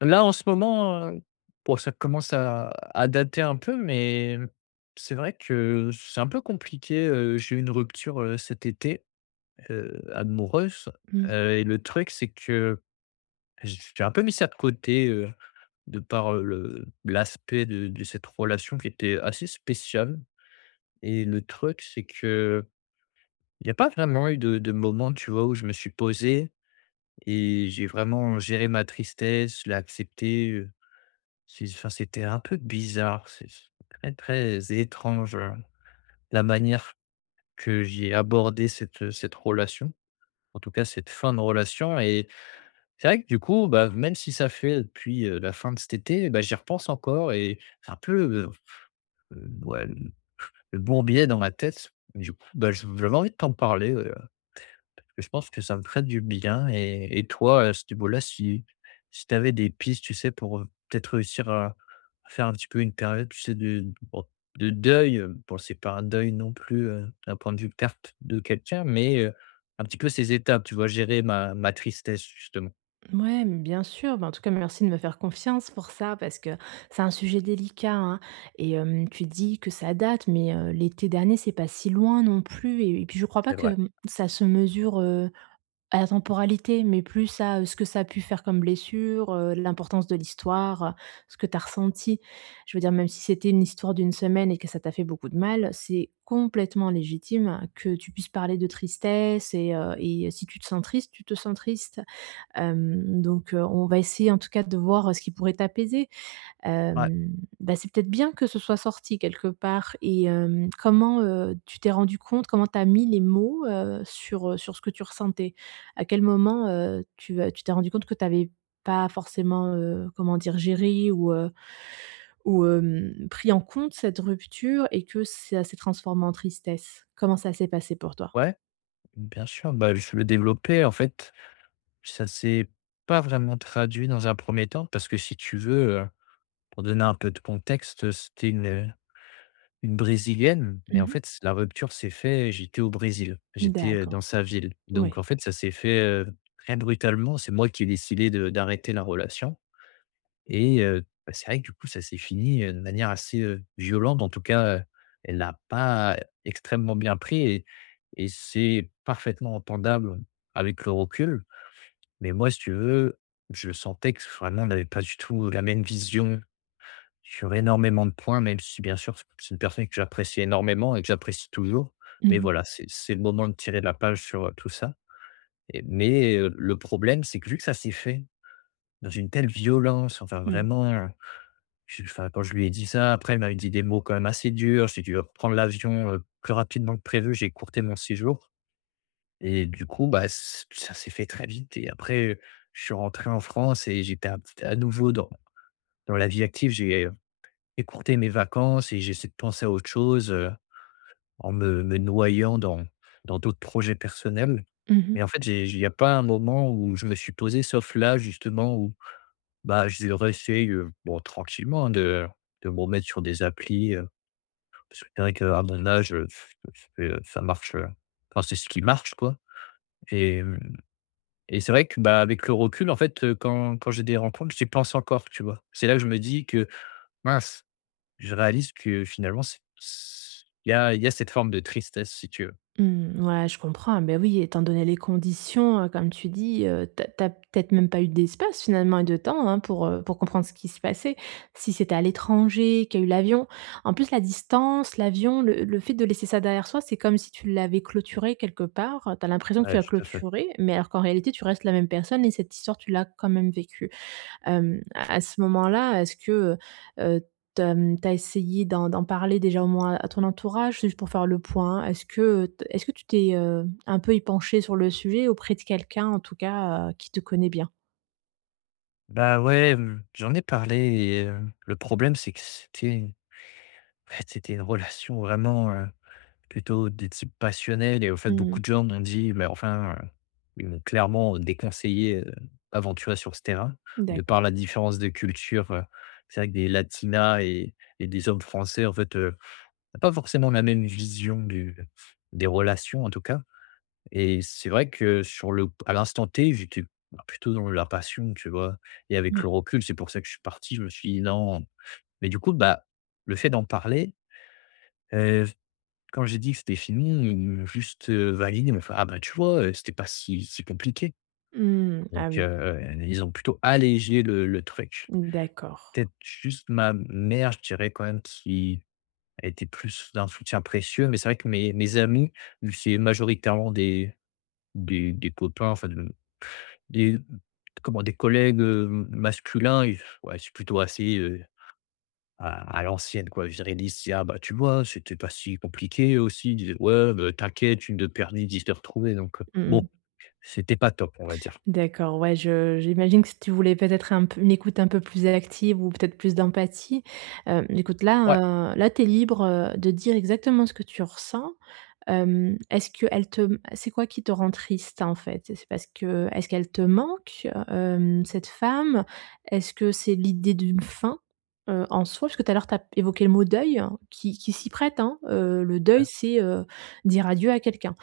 Là, en ce moment, bon, ça commence à dater un peu, mais c'est vrai que c'est un peu compliqué, j'ai eu une rupture, cet été, amoureuse, Mmh. Et le truc, c'est que j'ai un peu mis ça de côté, de par, le l'aspect de cette relation qui était assez spéciale. Et le truc, c'est que il n'y a pas vraiment eu de moment, tu vois, où je me suis posé et j'ai vraiment géré ma tristesse, je l'ai accepté. C'est enfin, c'était un peu bizarre, c'est très, très étrange, la manière que j'ai abordé cette, cette relation, en tout cas cette fin de relation. Et c'est vrai que du coup, bah, même si ça fait depuis, la fin de cet été, bah, j'y repense encore et c'est un peu, heu, ouais, le bourbier dans ma tête. Du coup, bah, je j'avais envie de t'en parler, ouais. Je pense que ça me ferait du bien. Et toi, à ce niveau-là, si tu avais des pistes, tu sais, pour, peut-être réussir à faire un petit peu une période, tu sais, de bon, de deuil, bon, c'est pas un deuil non plus, d'un point de vue perte de quelqu'un, mais un petit peu ces étapes, tu vois? Gérer ma tristesse, justement. Ouais, mais bien sûr. Bah, en tout cas, merci de me faire confiance pour ça, parce que c'est un sujet délicat, hein. Et tu dis que ça date, mais l'été dernier, c'est pas si loin non plus. Et puis je crois pas C'est quevrai. Ça se mesure à la temporalité, mais plus à ce que ça a pu faire comme blessure, l'importance de l'histoire, ce que tu as ressenti. Je veux dire, même si c'était une histoire d'une semaine et que ça t'a fait beaucoup de mal, c'est complètement légitime que tu puisses parler de tristesse et si tu te sens triste, tu te sens triste. Donc, on va essayer en tout cas de voir, ce qui pourrait t'apaiser. Ouais, Hem, Bah, c'est peut-être bien que ce soit sorti quelque part et comment, tu t'es rendu compte? Comment tu as mis les mots, sur, sur ce que tu ressentais? À quel moment, tu, tu t'es rendu compte que tu avais pas forcément, comment dire? Géré ou pris en compte cette rupture et que ça s'est transformé en tristesse? Comment ça s'est passé pour toi? ouais, bien sûr, bah, je le développer, en fait, ça s'est pas vraiment traduit dans un premier temps parce que si tu veux, pour donner un peu de contexte, c'était une brésilienne. Et en Mmh. fait, la rupture s'est fait j'étais au Brésil, j'étais, dans D'accord. sa ville, donc Ouais. en fait, ça s'est fait, très brutalement. C'est moi qui ai décidé de d'arrêter la relation et bah, c'est vrai que du coup, ça s'est fini, de manière assez, violente. En tout cas, elle l'a pas extrêmement bien pris et c'est parfaitement entendable avec le recul. Mais moi, si tu veux, je sentais que vraiment, on n'avait pas du tout la même vision sur énormément de points, même si bien sûr, c'est une personne que j'apprécie énormément et que j'apprécie toujours. Mmh Mais mh. voilà, c'est le moment de tirer la page sur, tout ça. Et mais le problème, c'est que vu que ça s'est fait dans une telle violence, enfin Mmh. vraiment, je enfin quand je lui ai dit ça, après elle m'avait dit des mots quand même assez durs. J'ai dû reprendre l'avion, plus rapidement que prévu. J'ai courté mon séjour et du coup, bah, c ça s'est fait très vite. Et après, je suis rentré en France et j'étais à nouveau dans la vie active. J'ai écourter mes vacances et j'essaie de penser à autre chose, en me noyant dans d'autres projets personnels. Mmh. Mais en fait, j'ai il y a pas un moment où je me suis posé, sauf là justement où, bah, je réessaye, bon tranquillement hein, de me remettre sur des applis, parce que c'est vrai qu'à mon âge, c'est ça marche, enfin c'est ce qui marche quoi. Et hem et c'est vrai que, bah, avec le recul en fait, quand j'ai des rencontres, j'y pense encore, tu vois? C'est là que je me dis que: «Mince». Je réalise que finalement, c'est s il y a cette forme de tristesse, si tu veux. Mmh, ouais, je comprends, hein. Ben oui, étant donné les conditions, comme tu dis, tu as peut-être même pas eu d'espace finalement et de temps, hein, pour comprendre ce qui se passait. Si c'était à l'étranger, qu'il y a eu l'avion en plus la distance, l'avion, le fait de laisser ça derrière soi, c'est comme si tu l'avais clôturé quelque part. T'as l'impression que Ouais, tu l'as tout à fait. clôturé, mais alors qu'en réalité tu restes la même personne et cette histoire, tu l'as quand même vécue. À ce moment-là, est-ce que, heu, tu as, essayé d'en parler déjà au moins à ton entourage? Juste pour faire le point. Est-ce que tu t'es, un peu penché sur le sujet auprès de quelqu'un en tout cas, qui te connaît bien? Bah, ouais, j'en ai parlé. Et le problème, c'est que c'était une relation vraiment, plutôt de type passionnel. Et au fait, beaucoup Mmh. de gens m'ont dit: «Mais enfin», ils m'ont clairement déconseillé, aventurer sur ce terrain, de par D'accord. la différence de culture, c'est vrai que des latinas et des hommes français, en fait, pas forcément la même vision du des relations, en tout cas. Et c'est vrai que sur le à l'instant T, j'étais, bah, plutôt dans la passion, tu vois? Et avec le Oui. recul, c'est pour ça que je suis parti, je me suis dit: «Non». Mais du coup, bah, le fait d'en parler, heu, quand j'ai dit que c'était fini, ils m'ont juste, validé. Ils m'ont fait: «Ah bah, tu vois, c'était pas si si compliqué». Mmh. Ah Donc oui. Ils ont plutôt allégé le truc. D'accord. Peut-être juste ma mère, je dirais quand même, qui a été plus d'un soutien précieux, mais c'est vrai que mes amis, c'est majoritairement des copains, enfin des comment? Des collègues, masculins, ils ouais, c'est plutôt assez, à l'ancienne, quoi. Je dirais, ils disent: «Ah bah, tu vois, c'était pas si compliqué aussi». Ils disaient: «Ouais, bah, t'inquiète, une de permis, 10 de retrouvé», donc bon, Mmh. c'était pas top, on va dire. D'accord, ouais, je j'imagine que si tu voulais peut-être un peu une écoute un peu plus active ou peut-être plus d'empathie, écoute Ouais, là, tu es libre, de dire exactement ce que tu ressens. Hem, est-ce que elle te C'est quoi qui te rend triste, en fait? C'est parce que est-ce qu'elle te manque, cette femme? Est-ce que c'est l'idée d'une fin, en soi? Parce que tout à l'heure, tu as évoqué le mot «deuil» hein, qui s'y prête, hein. Le deuil, heu, c'est, dire adieu à quelqu'un.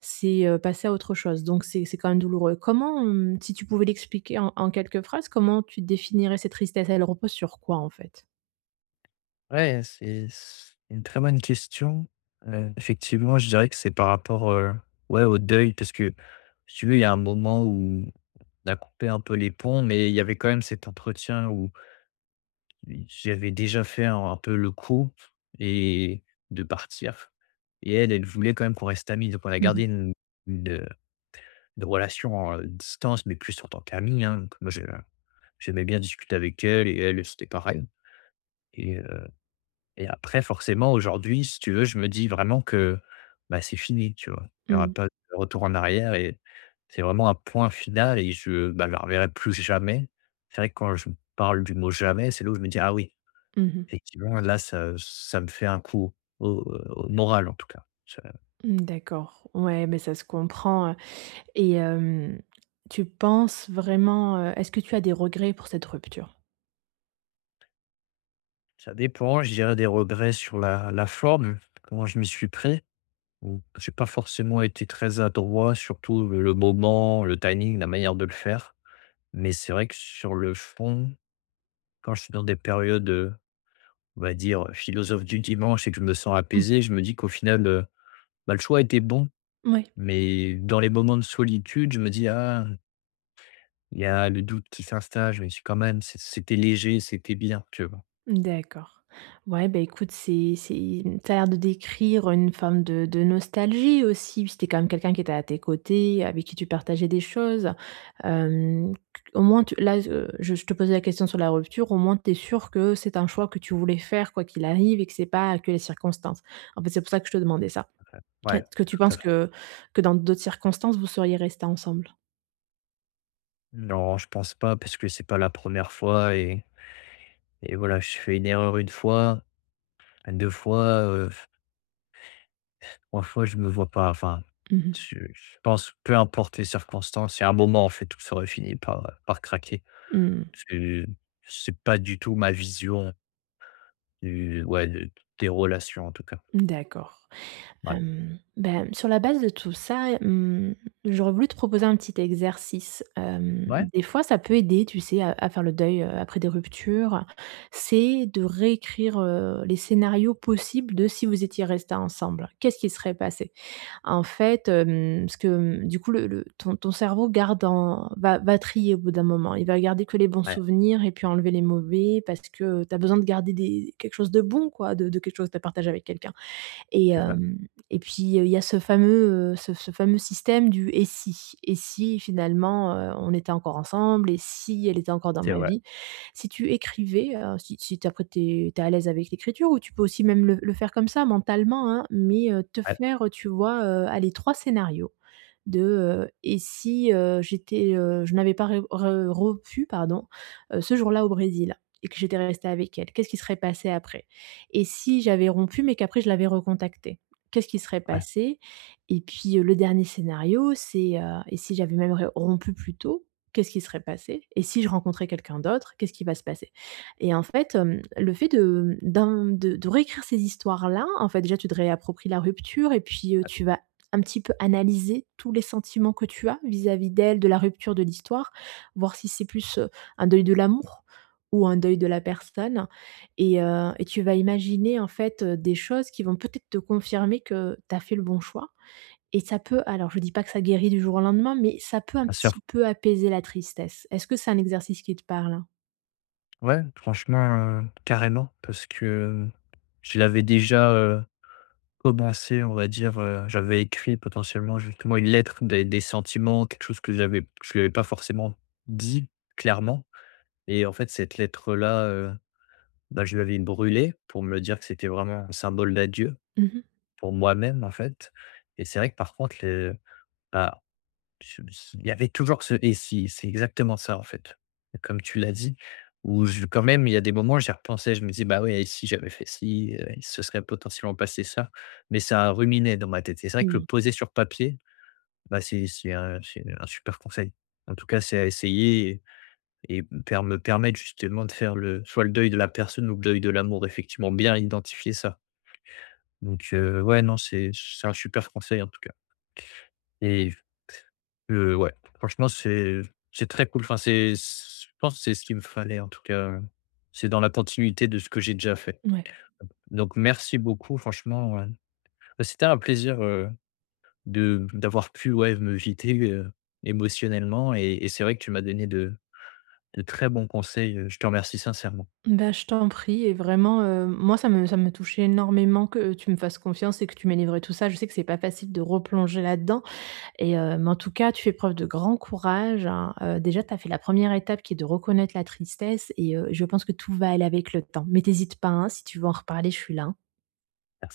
C'est, passer à autre chose, donc c'est quand même douloureux. Comment, si tu pouvais l'expliquer en quelques phrases, comment tu définirais cette tristesse? Elle repose sur quoi, en fait? ouais, c'est une très bonne question. Effectivement, je dirais que c'est par rapport, ouais, au deuil parce que, si tu veux, il y a un moment où on a coupé un peu les ponts, mais il y avait quand même cet entretien où oui, j'avais déjà fait un peu le coup et de partir. Et elle, elle voulait quand même qu'on reste amis, donc on a Mmh gardé mh. Une, une relation, à distance, mais plus en tant qu'amis, hein, donc moi je j'aimais bien discuter avec elle et elle, c'était pareil. Et et après forcément aujourd'hui, si tu veux, je me dis vraiment que, bah, c'est fini, tu vois? Il y aura Mmh. pas de retour en arrière et c'est vraiment un point final. Et je, bah, je la reverrai plus jamais. C'est vrai que quand je parle du mot «jamais», c'est là où je me dis: «Ah oui». Mmh. Effectivement, là, ça me fait un coup au moral, en tout cas. Mmh, d'accord. Ouais, mais ça se comprend. Et tu penses vraiment, est-ce que tu as des regrets pour cette rupture? Ça dépend, je dirais des regrets sur la forme, comment je m'y suis pris, j'ai pas forcément été très adroit, surtout le moment, le timing, la manière de le faire. Mais c'est vrai que sur le fond, quand je suis dans des périodes, on va dire, philosophe du dimanche et que je me sens Mmh. apaisé, je me dis qu'au final, bah, le choix était bon. Oui. Mais dans les moments de solitude, je me dis: «Ah», il y a le doute qui s'installe, mais c'est: «Quand même, c'était léger, c'était bien», tu vois? D'accord. Ouais, bah, écoute, c'est t'as l'air de décrire une forme de nostalgie aussi. Puis c'était quand même quelqu'un qui était à tes côtés, avec qui tu partageais des choses. Hem, au moins tu là, je te posais la question sur la rupture, au moins tu es sûre que c'est un choix que tu voulais faire quoi qu'il arrive et que c'est pas que les circonstances. En fait, c'est pour ça que je te demandais ça. Ouais, Est-ce que tu tout penses à fait. que dans d'autres circonstances, vous seriez restés ensemble? Non, je pense pas parce que c'est pas la première fois. Et voilà, je fais une erreur une fois, 2 fois, 3 fois, je me vois pas enfin, Mmh. Je pense, peu importe les circonstances, il y a un moment, en fait, tout ça aurait fini par, par craquer. Mmh. Parce c'est pas du tout ma vision du ouais, de des relations, en tout cas. D'accord. Ouais. Ben, sur la base de tout ça, j'aurais voulu te proposer un petit exercice. Ouais, Des fois, ça peut aider, tu sais, à faire le deuil, après des ruptures. C'est de réécrire, les scénarios possibles de si vous étiez restés ensemble. Qu'est-ce qui serait passé? En fait, parce que, mmh, du coup, le ton cerveau garde en va va trier au bout d'un moment. Il va garder que les bons ouais, souvenirs et puis enlever les mauvais parce que tu as besoin de garder des quelque chose de bon quoi, de quelque chose que tu as partagé avec quelqu'un. Et c'est vrai, hem et puis, il y a ce fameux, ce fameux système du «et si?» «Et si finalement, on était encore ensemble? Et si elle était encore dans c'est ma vrai. vie?» Si tu écrivais, si t'es après tu es à l'aise avec l'écriture ou tu peux aussi même le faire comme ça mentalement, hein, mais, te Ouais, faire, tu vois, allez 3 scénarios de, et si, j'étais, je n'avais pas re re rompu, pardon, ce jour-là au Brésil et que j'étais restée avec elle? Qu'est-ce qui serait passé après? Et si j'avais rompu, mais qu'après je l'avais recontactée? Qu'est-ce qui serait ouais, passé? Et puis, le dernier scénario, c'est, et si j'avais même re rompu plus tôt, qu'est-ce qui serait passé? Et si je rencontrais quelqu'un d'autre, qu'est-ce qui va se passer? Et en fait, le fait de d'in de réécrire ces histoires-là, en fait, déjà, tu te réappropries la rupture et puis, tu vas un petit peu analyser tous les sentiments que tu as vis-à-vis d'elle, de la rupture de l'histoire, voir si c'est plus, un deuil de l'amour ou un deuil de la personne et et tu vas imaginer en fait, des choses qui vont peut-être te confirmer que tu as fait le bon choix et ça peut alors je dis pas que ça guérit du jour au lendemain, mais ça peut un bien sûr. petit peu apaiser la tristesse. Est-ce que c'est un exercice qui te parle? Ouais, franchement, carrément, parce que, je l'avais déjà, commencé, on va dire, j'avais écrit potentiellement justement une lettre des sentiments, quelque chose que j'avais que je lui avais pas forcément dit clairement. Et en fait cette lettre-là, bah, je l'avais brûlée pour me dire que c'était vraiment un symbole d'adieu Mmh mh. pour moi-même, en fait. Et c'est vrai que par contre, les bah je il y avait toujours ce «et si?» C'est exactement ça, en fait, comme tu l'as dit, où je quand même, il y a des moments, j'y repensais, je me dis: «Bah, ouais, et si j'avais fait ci, il se serait potentiellement passé ça», mais ça ruminait dans ma tête. Et c'est vrai que le Mmh. poser sur papier, bah, c'est un super conseil. En tout cas, c'est à essayer et permettre justement de faire le soit le deuil de la personne ou le deuil de l'amour, effectivement, bien identifier ça, donc ouais, non, c'est un super conseil, en tout cas. Et ouais, franchement, c'est très cool. Enfin, c'est je pense que c'est ce qu'il me fallait en tout cas, c'est dans la continuité de ce que j'ai déjà fait. Ouais. Donc merci beaucoup franchement, bah, c'était un plaisir, de d'avoir pu, ouais, me vider, émotionnellement. Et c'est vrai que tu m'as donné de très bons conseils, je te remercie sincèrement. Bah, je t'en prie et vraiment, moi ça me touchait énormément que tu me fasses confiance et que tu m'aies livré tout ça. Je sais que c'est pas facile de replonger là-dedans et mais en tout cas, tu fais preuve de grand courage, hein, déjà tu as fait la première étape qui est de reconnaître la tristesse et je pense que tout va aller avec le temps. Mais tu pas, hein, si tu veux en reparler, je suis là, hein.